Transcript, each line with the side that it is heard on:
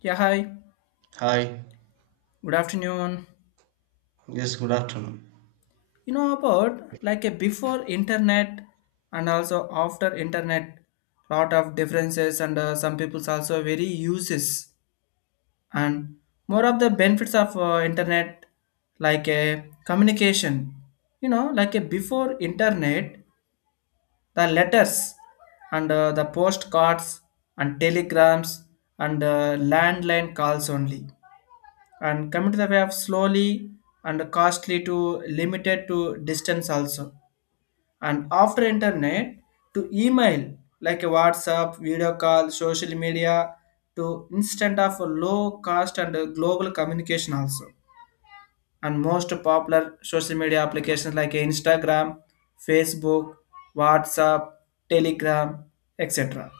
left: Yeah, hi.
right: Hi,
left: Good afternoon.
right: yes, good afternoon.
left: You know about like a before internet and also after internet, lot of differences, and some people's also very uses, and more of the benefits of internet like a communication. Like a before internet, the letters and the postcards and telegrams and landline calls only, and coming to the way of slowly and costly to limited to distance also. And after internet, to email like a WhatsApp video call, social media, to instant of low cost and global communication also. And most popular social media applications like Instagram, Facebook, WhatsApp, Telegram, etc.,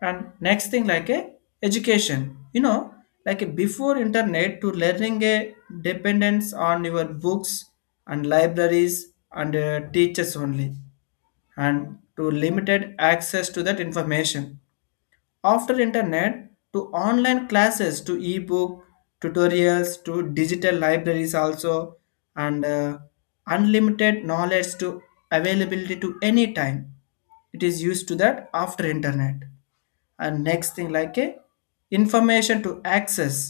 left: and next thing like a education. Like a before internet, to learning a dependence on your books and libraries and teachers only, and to limited access to that information. After internet, to online classes, to ebook tutorials, to digital libraries also, and unlimited knowledge to availability to any time. It is used to that after internet. And next thing like a information to access.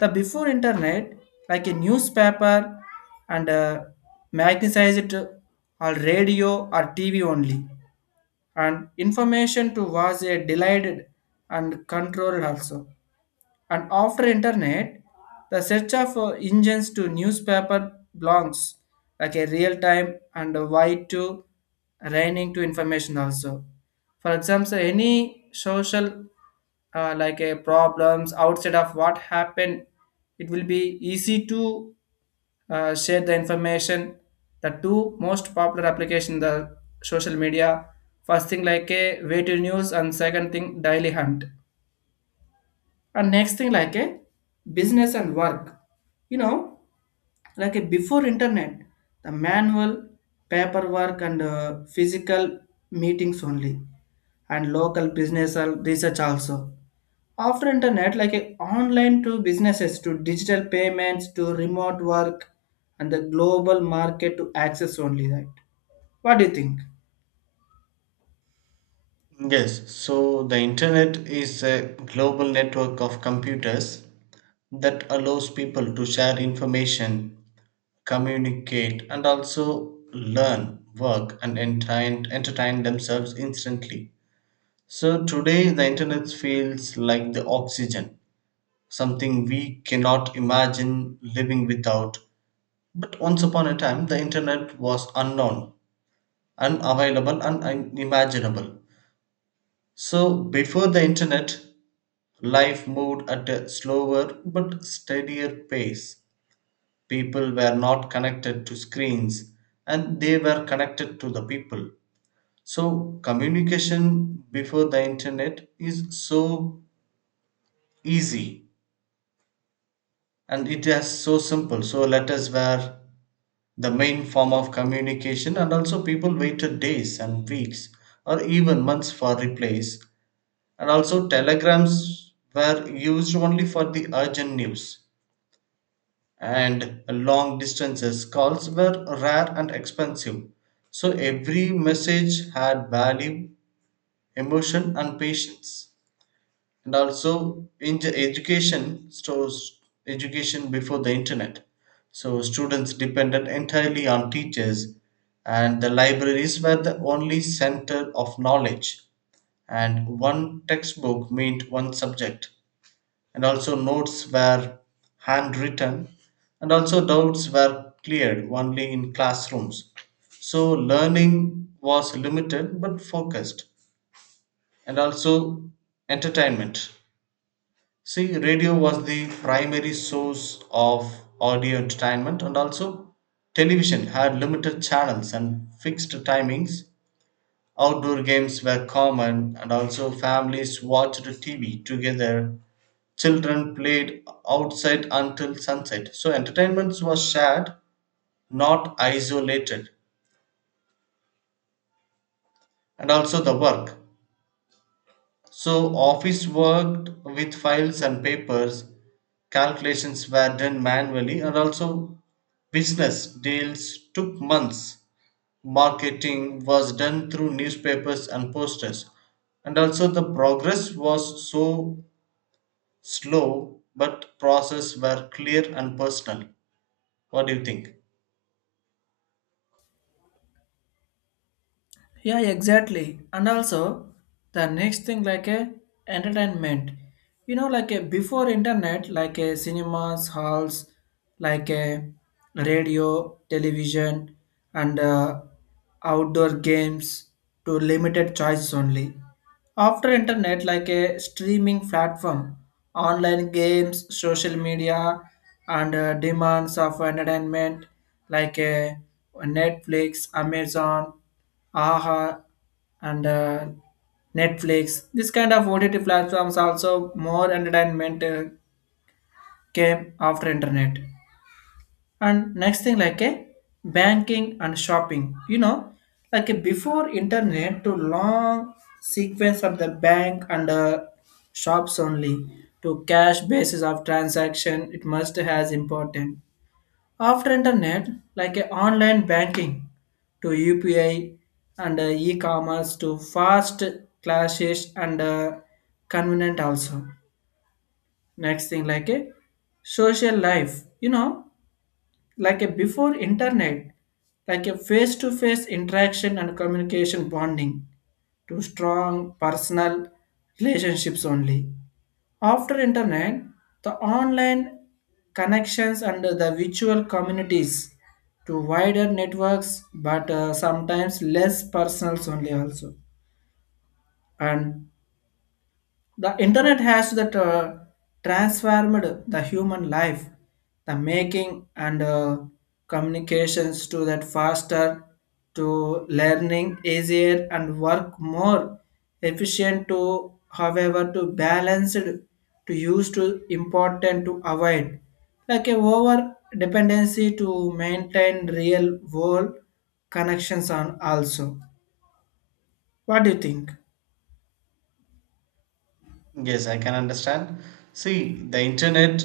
left: The before internet, like a newspaper and magnetized or radio or TV only, and information to was a delayed and controlled also. And after internet, the search of engines to newspaper blogs, like a real time and a wide to raining to information also. For example, any social like a problems outside of what happened, it will be easy to share the information. The two most popular application the social media: first thing like a way to news and second thing daily hunt. And next thing like a business and work. you know like a before internet, the manual paperwork and physical meetings only, and local business and research also. After internet, like a online to businesses to digital payments to remote work, and the global market to access only, right? What do you think?
right: Yes, so the internet is a global network of computers that allows people to share information, communicate, and also learn, work, and entertain themselves instantly. So today, the internet feels like the oxygen, something we cannot imagine living without. But once upon a time, the internet was unknown, unavailable, and unimaginable. So before the internet, life moved at a slower but steadier pace. People were not connected to screens and they were connected to the people. So communication before the internet is so easy and it is so simple. So letters were the main form of communication and also people waited days and weeks or even months for replies, and also telegrams were used only for the urgent news and long distances calls were rare and expensive, so every message had value, emotion and patience. And also in the education stores, education before the internet, so students depended entirely on teachers and the libraries were the only center of knowledge, and one textbook meant one subject, and also notes were handwritten, and also doubts were cleared only in classrooms. So learning was limited but focused. And also entertainment, see radio was the primary source of audio entertainment, and also television had limited channels and fixed timings. Outdoor games were common and also families watched tv together. Children played outside until sunset. So entertainments was shared, not isolated. And also the work. So office worked with files and papers. Calculations were done manually and also business deals took months. Marketing was done through newspapers and posters. And also the progress was so slow, but process were clear and personal. What do you think?
left: Yeah, exactly. And also, the next thing like a entertainment. Like a before internet, like a cinemas, halls, like a radio, television, and outdoor games to limited choices only. After internet, like a streaming platform, online games, social media, and demands of entertainment like a Netflix, Amazon, aha, and Netflix, this kind of OTT platforms also, more entertainment came after internet. And next thing like a banking and shopping. you know like a before internet, to long sequence of the bank and shops only, to cash basis of transaction, it must has important. After internet, like a online banking to UPI and e-commerce to fast classes and convenient also. Next thing like a social life. Like a before internet, like a face-to-face interaction and communication bonding to strong personal relationships only. After internet, the online connections and the virtual communities to wider networks, but sometimes less personals only also. And the internet has that transformed the human life, the making and communications to that faster, to learning easier and work more efficient, to however to balance it, to use to important to avoid like a over dependency to maintain real world connections on also. What do you think?
right: Yes, I can understand. See, the internet,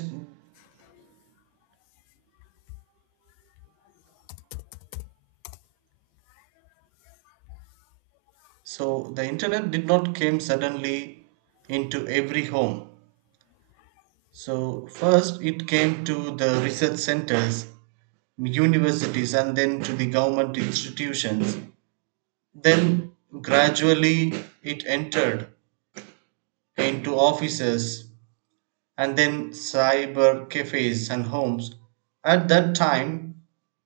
right: so the internet did not came suddenly into every home. So first it came to the research centers, universities, and then to the government institutions. Then gradually it entered into offices and then cyber cafes and homes. At that time,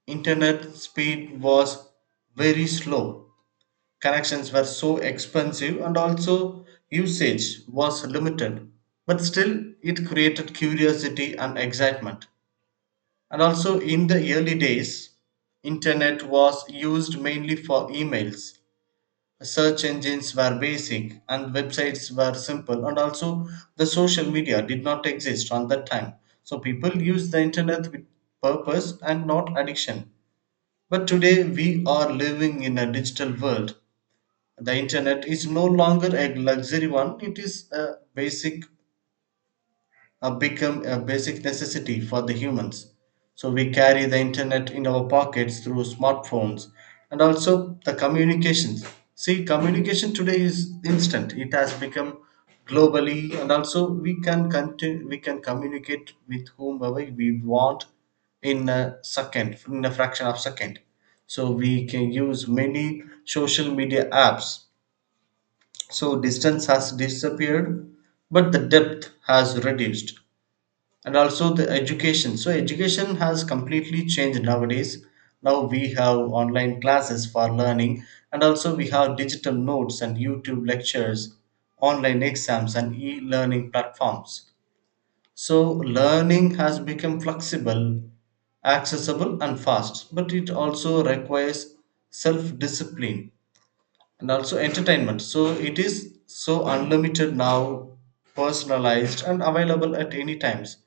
right: internet speed was very slow. Connections were so expensive and also usage was limited, but still it created curiosity and excitement. And also in the early days, internet was used mainly for emails. Search engines were basic and websites were simple, and also the social media did not exist on that time. So people used the internet with purpose and not addiction. But today we are living in a digital world, the internet is no longer a luxury one, it is a basic, a become a basic necessity for the humans. So we carry the internet in our pockets through smartphones, and also the communications, see communication today is instant, it has become globally, and also we can continue, we can communicate with whomever we want in a second, in a fraction of second. So we can use many social media apps. So distance has disappeared, but the depth has reduced. And also the education. So education has completely changed nowadays. Now we have online classes for learning, and also we have digital notes and YouTube lectures, online exams, and e learning platforms. So learning has become flexible, accessible, and fast, but it also requires self discipline. And also entertainment. So it is so unlimited now, personalized and available at any times.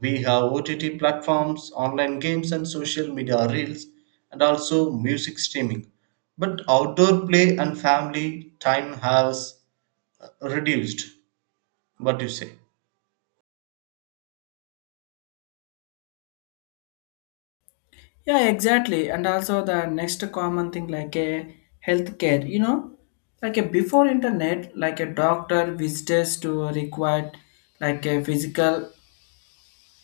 right: We have OTT platforms, online games and social media reels, and also music streaming. But outdoor play and family time has reduced. What do you say?
left: Yeah, exactly. And also the next common thing like a healthcare. Like a before internet, like a doctor visitors to required like a physical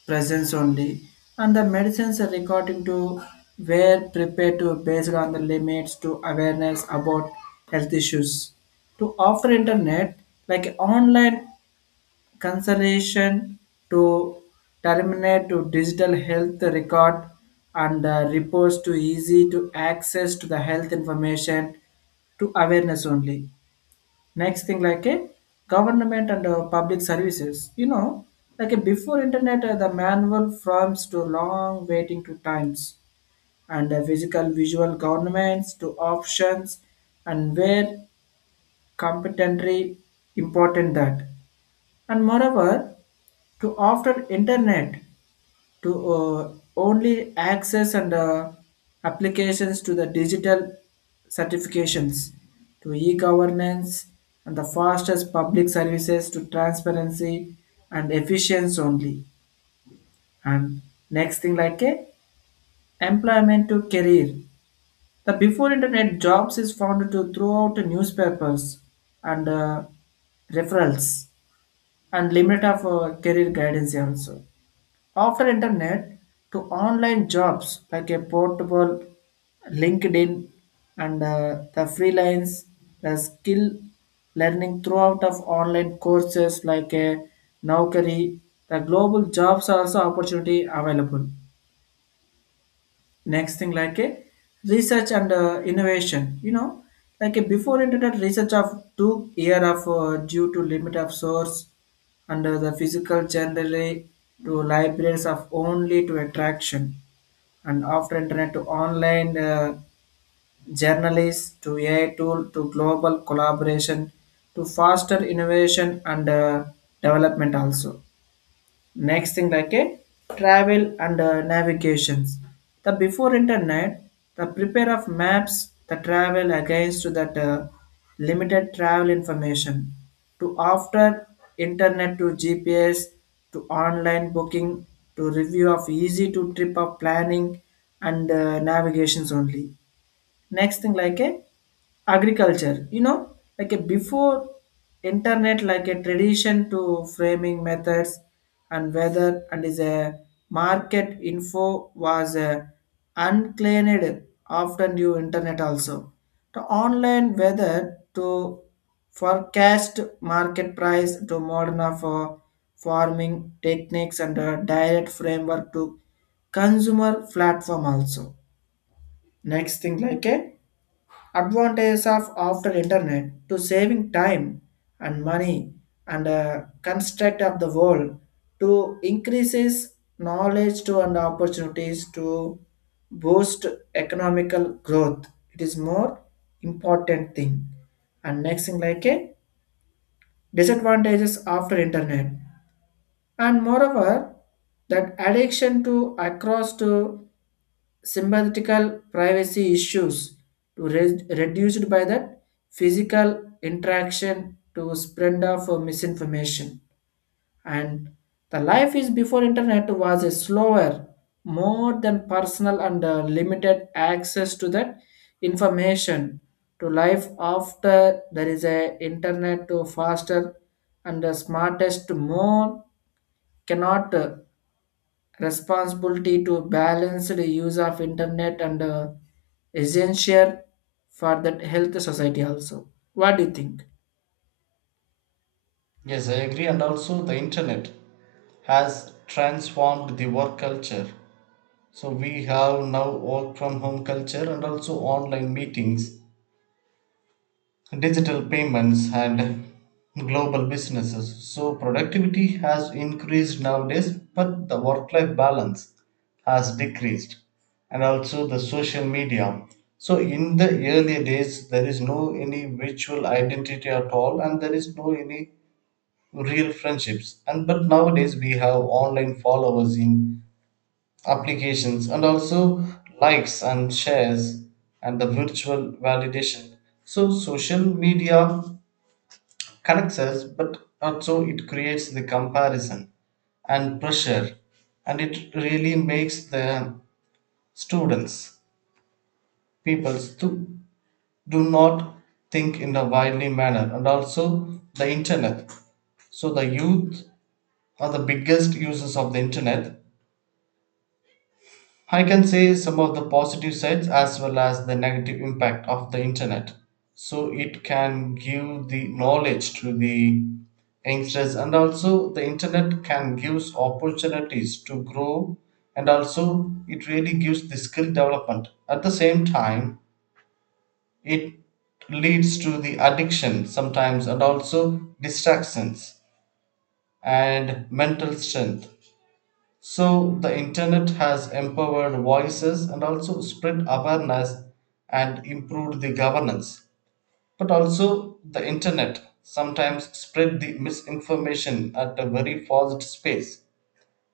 left: presence only, and the medicines are according to were prepared to based on the limits to awareness about health issues. To offer internet, like online consolation to terminate to digital health record and reports to easy to access to the health information to awareness only. Next thing like a government and public services. Like a before internet, the manual forms to long waiting to times and physical visual governments to options, and where competently important that. And moreover, to after internet, to only access and applications to the digital certifications to e-governance and the fastest public services to transparency and efficiency only. And next thing like a employment to career. The before internet, jobs is found to throughout the newspapers and referrals and limit of career guidance also. After internet to online jobs like a portable LinkedIn and the freelance, the skill learning throughout of online courses like a Naukari, the global jobs are also opportunity available. Next thing like a research and innovation. Like a before internet, research of took year of due to limit of source and the physical generally to libraries of only to attraction. And after internet, to online journalists to AI tool to global collaboration to faster innovation and development also. Next thing like a travel and navigations. The before internet, the prepare of maps the travel against to that limited travel information. To after internet to GPS, to online booking, to review of easy to trip of planning and navigations only. Next thing like a agriculture. Like a before internet, like a tradition to framing methods and weather and is a market info was a uncleaned often due internet also. The online weather to forecast market price to modern for farming techniques and a direct framework to consumer platform also. Next thing like a advantages of after internet: to saving time and money and construct of the world to increases knowledge to and opportunities to boost economical growth. It is more important thing. And next thing like a disadvantages after internet. And moreover, that addiction to across to symbiotical privacy issues to reduced by that physical interaction to spread of misinformation. And the life is before internet was a slower, more than personal and limited access to that information. To life after there is a internet to faster and the smartest, more cannot responsibility to balance the use of internet and essential for that health society also. What do you think?
right: Yes, I agree. And also, the internet has transformed the work culture. So, we have now work from home culture and also online meetings, digital payments and global businesses. So productivity has increased nowadays, but the work life balance has decreased. And also the social media. So in the earlier days, there is no any virtual identity at all, and there is no any real friendships. And but nowadays we have online followers in applications, and also likes and shares, and the virtual validation. So social media connects us, but also it creates the comparison and pressure, and it really makes the students, people's, to do not think in a widely manner. And also the internet. So the youth are the biggest users of the internet, I can say some of the positive sides as well as the negative impact of the internet. So it can give the knowledge to the youngsters, and also the internet can give opportunities to grow, and also it really gives the skill development. At the same time, it leads to the addiction sometimes, and also distractions and mental strength. So the internet has empowered voices and also spread awareness and improved the governance. But also the internet sometimes spread the misinformation at a very fast space,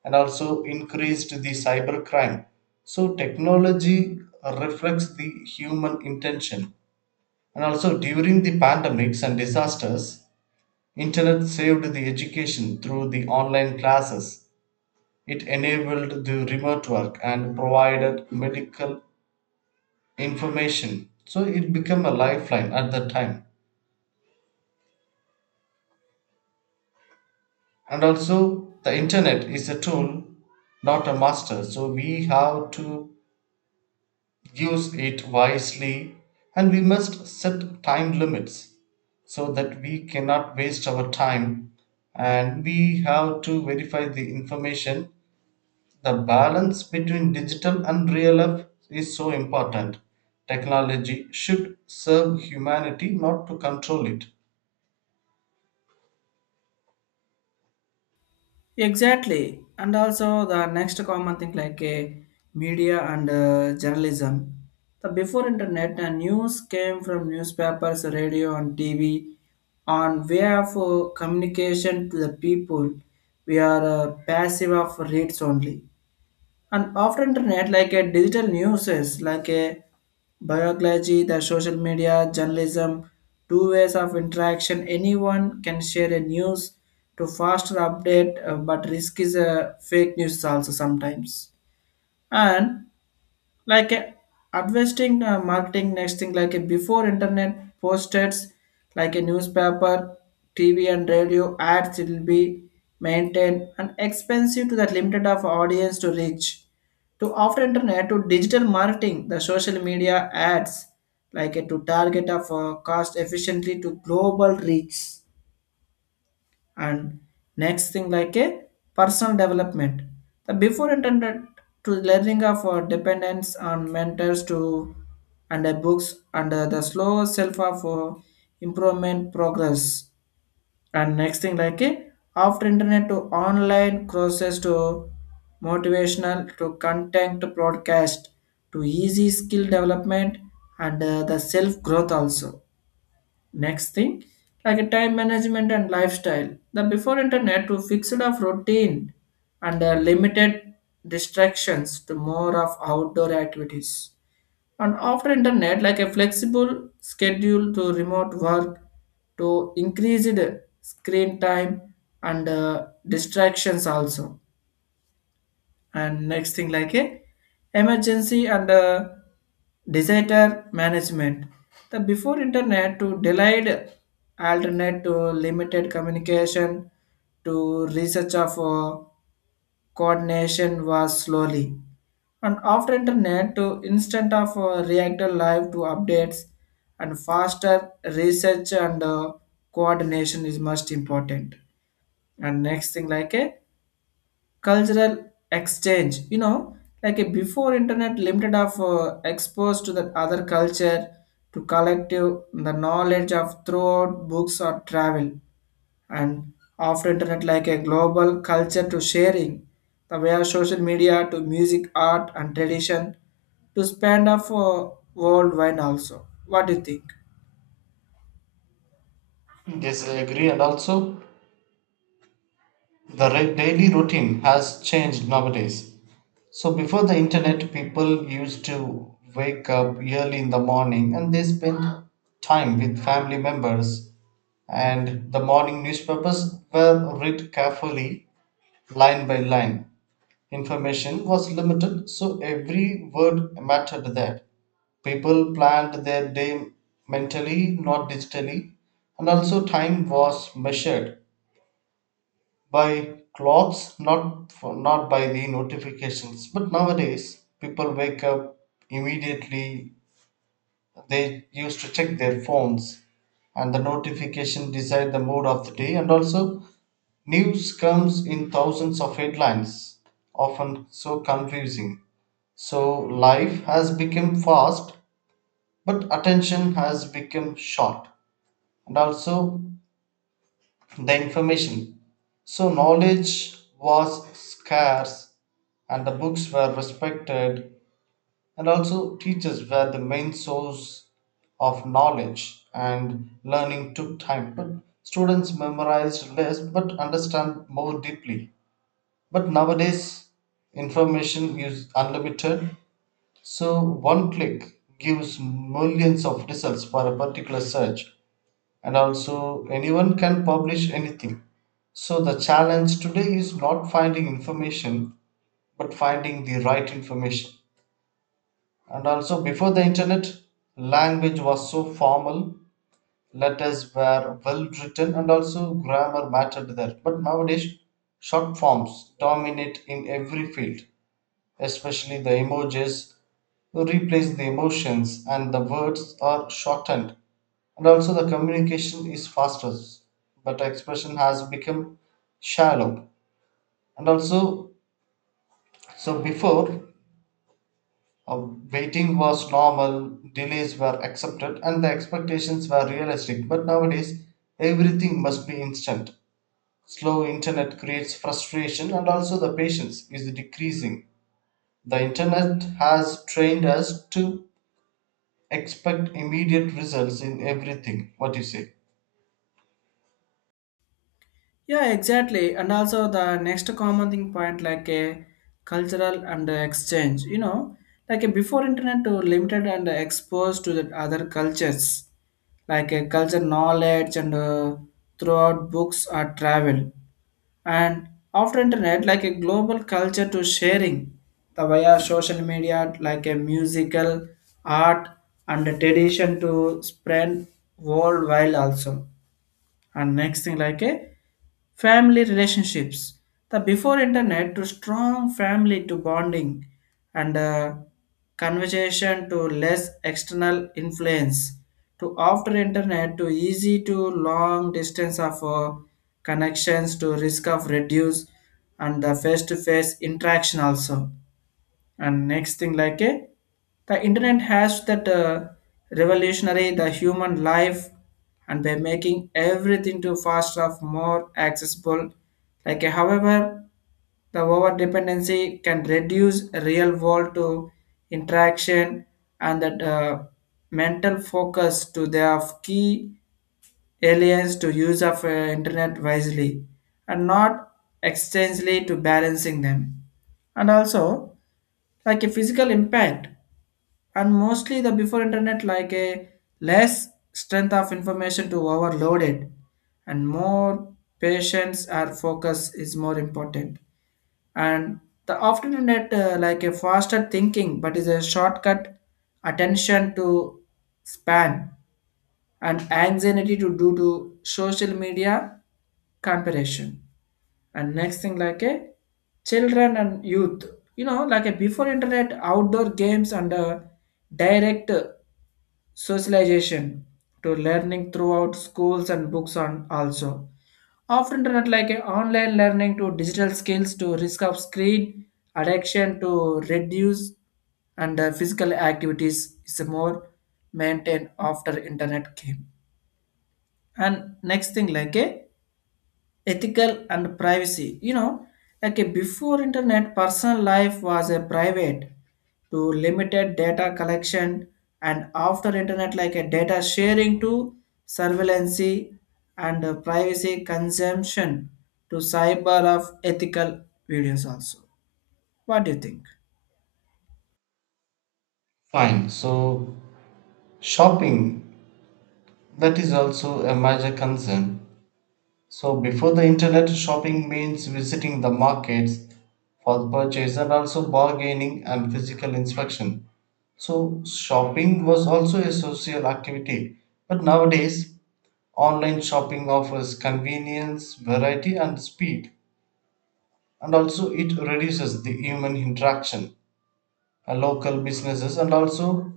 right: and also increased the cybercrime. So technology reflects the human intention. And also during the pandemics and disasters, internet saved the education through the online classes, it enabled the remote work and provided medical information. So it became a lifeline at that time. And also, the internet is a tool, not a master. So we have to use it wisely and we must set time limits so that we cannot waste our time, and we have to verify the information. The balance between digital and real life is so important. Technology should serve humanity, not to control it.
left: Exactly. And also the next common thing like a media and journalism. The before internet, the news came from newspapers, radio and TV on way of communication to the people. We are passive of reads only. And after internet, like a digital news is like a biology, the social media journalism, two ways of interaction, anyone can share a news to faster update, but risk is a fake news also sometimes. And like investing marketing next thing like before internet: posters like a newspaper, TV and radio ads, it will be maintained and expensive to that limited of audience to reach. To after internet, to digital marketing, the social media ads like to target of cost efficiently to global reach. And next thing like a personal development. The before intended to learning of dependence on mentors to and books and the slow self of improvement progress. And next thing like a after internet to online courses to motivational to content to broadcast to easy skill development and the self growth also. Next thing, like a time management and lifestyle. The before internet, to fixed of routine and limited distractions to more of outdoor activities. And after internet, like a flexible schedule to remote work to increased screen time and distractions also. And next thing like a emergency and disaster management. The before internet to delayed alternate to limited communication to research of coordination was slowly. And after internet, to instant of reactor live to updates and faster research and coordination is most important. And next thing like a cultural exchange. Like a before internet, limited of exposed to the other culture, to collective the knowledge of throughout books or travel. And after internet, like a global culture to sharing the way of social media to music, art and tradition to span of worldwide also. What do you think?
right: Yes, I agree. And also, the daily routine has changed nowadays. So, before the internet, people used to wake up early in the morning and they spent time with family members. And the morning newspapers were read carefully, line by line. Information was limited, so every word mattered there. People planned their day mentally, not digitally, and also time was measured by clocks, not by the notifications. But nowadays, people wake up immediately. They used to check their phones, and the notification decide the mood of the day. And also, news comes in thousands of headlines, often so confusing. So life has become fast, but attention has become short. And also the information. So knowledge was scarce, and the books were respected, and also teachers were the main source of knowledge, and learning took time. But students memorized less but understand more deeply. But nowadays, information is unlimited. So one click gives millions of results for a particular search, and also anyone can publish anything. So the challenge today is not finding information, but finding the right information. And also before the internet, language was so formal, letters were well written, and also grammar mattered there. But nowadays, short forms dominate in every field. Especially the emojis replace the emotions and the words are shortened, and also the communication is faster but expression has become shallow. And also, so before uh, waiting was normal, delays were accepted and the expectations were realistic, but nowadays everything must be instant. Slow internet creates frustration, and also the patience is decreasing. The internet has trained us to expect immediate results in everything. What do you say?
left: Yeah, exactly. And also the next common thing point like a cultural and exchange. Like a before internet, to limited and exposed to the other cultures, like a culture knowledge and throughout books or travel. And after internet, like a global culture to sharing the via social media, like a musical, art and a tradition to spread worldwide also. And next thing like a family relationships. The before internet, to strong family to bonding and conversation to less external influence. To after internet, to easy to long distance of connections to risk of reduce and the face to face interaction also. And next thing like a the internet has that revolutionary the human life and by making everything to faster of more accessible, like however the over dependency can reduce real world to interaction and that mental focus to their key aliens to use of internet wisely and not extensively to balancing them. And also like a physical impact. And mostly the before internet, like a less strength of information to overloaded and more patience or focus is more important. And the often internet like a faster thinking but is a shortcut attention to span and anxiety to due to social media comparison. And next thing like a children and youth. Like a before internet, outdoor games and direct socialization to learning throughout schools and books on also. After internet, like a online learning to digital skills to risk of screen addiction to reduce and physical activities is more maintained after internet came. And next thing like a ethical and privacy. Like a before internet, personal life was a private to limited data collection. And after internet, like a data sharing to surveillance and privacy consumption to cyber of ethical videos also. What do you think?
right: Fine. So, shopping, that is also a major concern. So, before the internet, shopping means visiting the markets for the purchase and also bargaining and physical inspection. So, shopping was also a social activity. But nowadays, online shopping offers convenience, variety, and speed. And also, it reduces the human interaction. Local businesses and also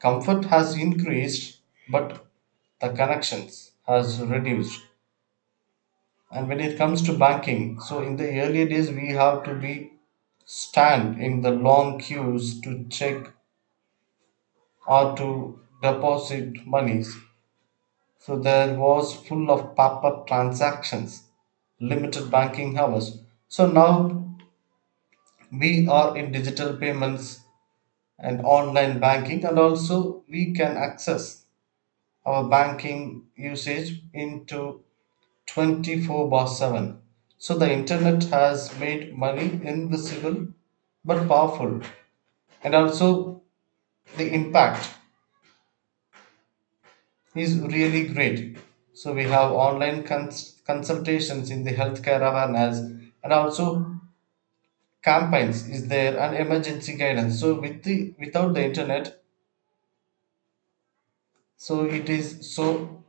right: comfort has increased, but the connections has reduced. And when it comes to banking, so in the earlier days we have to be stand in the long queues to check or to deposit monies. So there was full of paper transactions, limited banking hours. So now we are in digital payments and online banking, and also we can access our banking usage into 24/7. So the internet has made money invisible but powerful. And also the impact is really great. So we have online consultations in the healthcare awareness, and also campaigns is there and emergency guidance. So with the without the internet, so it is so,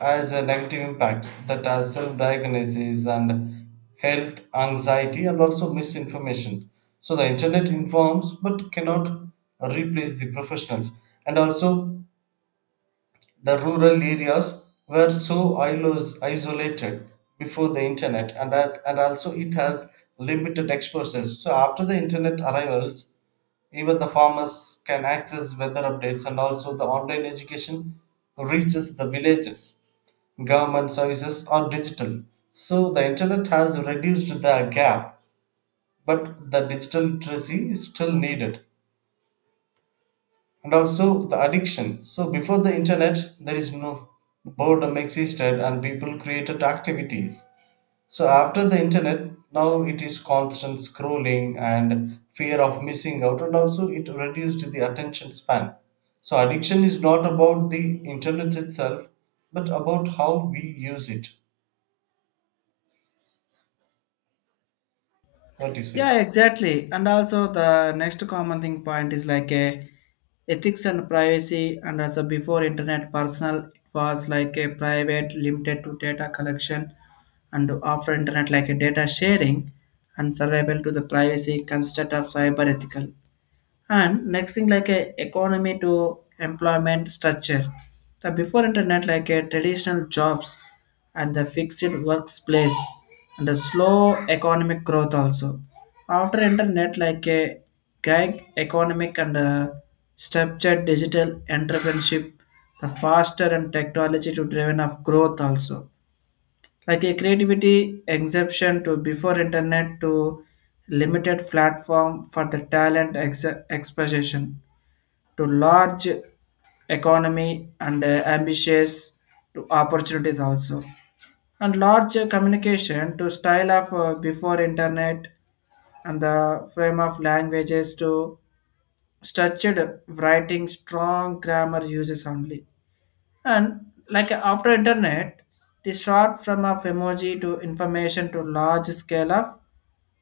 right: as a negative impact that has self-diagnosis and health anxiety and also misinformation. So the internet informs but cannot replace the professionals. And also the rural areas were so isolated before the internet and that, and also it has limited exposures. So after the internet arrivals, even the farmers can access weather updates, and also the online education reaches the villages, government services are digital. So the internet has reduced the gap, but the digital literacy is still needed. And also the addiction. So before the internet, there is no boredom existed and people created activities. So after the internet, now it is constant scrolling and fear of missing out, and also it reduced the attention span. So addiction is not about the internet itself, but about how we use it. What do you say?
left: Yeah, exactly. And also the next common thing point is like a ethics and privacy. And also before internet, personal it was like a private limited to data collection. And after internet, like a data sharing and survival to the privacy construct of cyber ethical. And next thing like a economy to employment structure. The before internet, like a traditional jobs and the fixed workplace and the slow economic growth also. After internet, like a gig economic and structured digital entrepreneurship, the faster and technology to driven of growth also. Like a creativity exception to before internet to limited platform for the talent expression to large economy and ambitious to opportunities also. And large communication to style of before internet and the frame of languages to structured writing strong grammar uses only. And like after internet, the short form of emoji to information to large scale of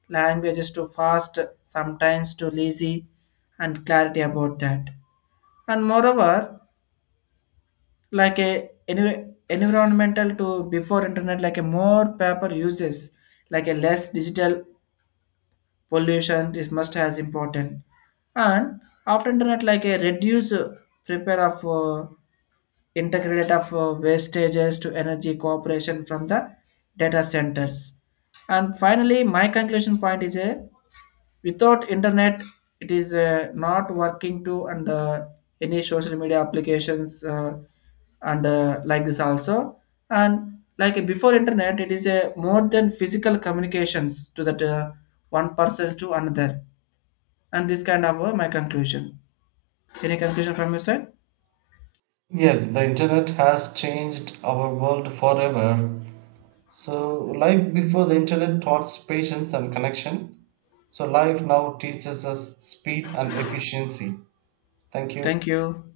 left: languages to fast, sometimes to lazy, and clarity about that. And moreover, like a environmental to before internet, like a more paper uses, like a less digital pollution is must as important. And after internet, like a reduce prepare of integrate of wastages to energy cooperation from the data centers. And finally, my conclusion point is a without internet, it is not working to and any social media applications and like this also. And like before internet, it is a more than physical communications to that one person to another. And this kind of my conclusion. Any conclusion from your side?
right: Yes, the internet has changed our world forever. So, life before the internet taught us patience and connection. So, life now teaches us speed and efficiency. Thank you.
left: Thank you.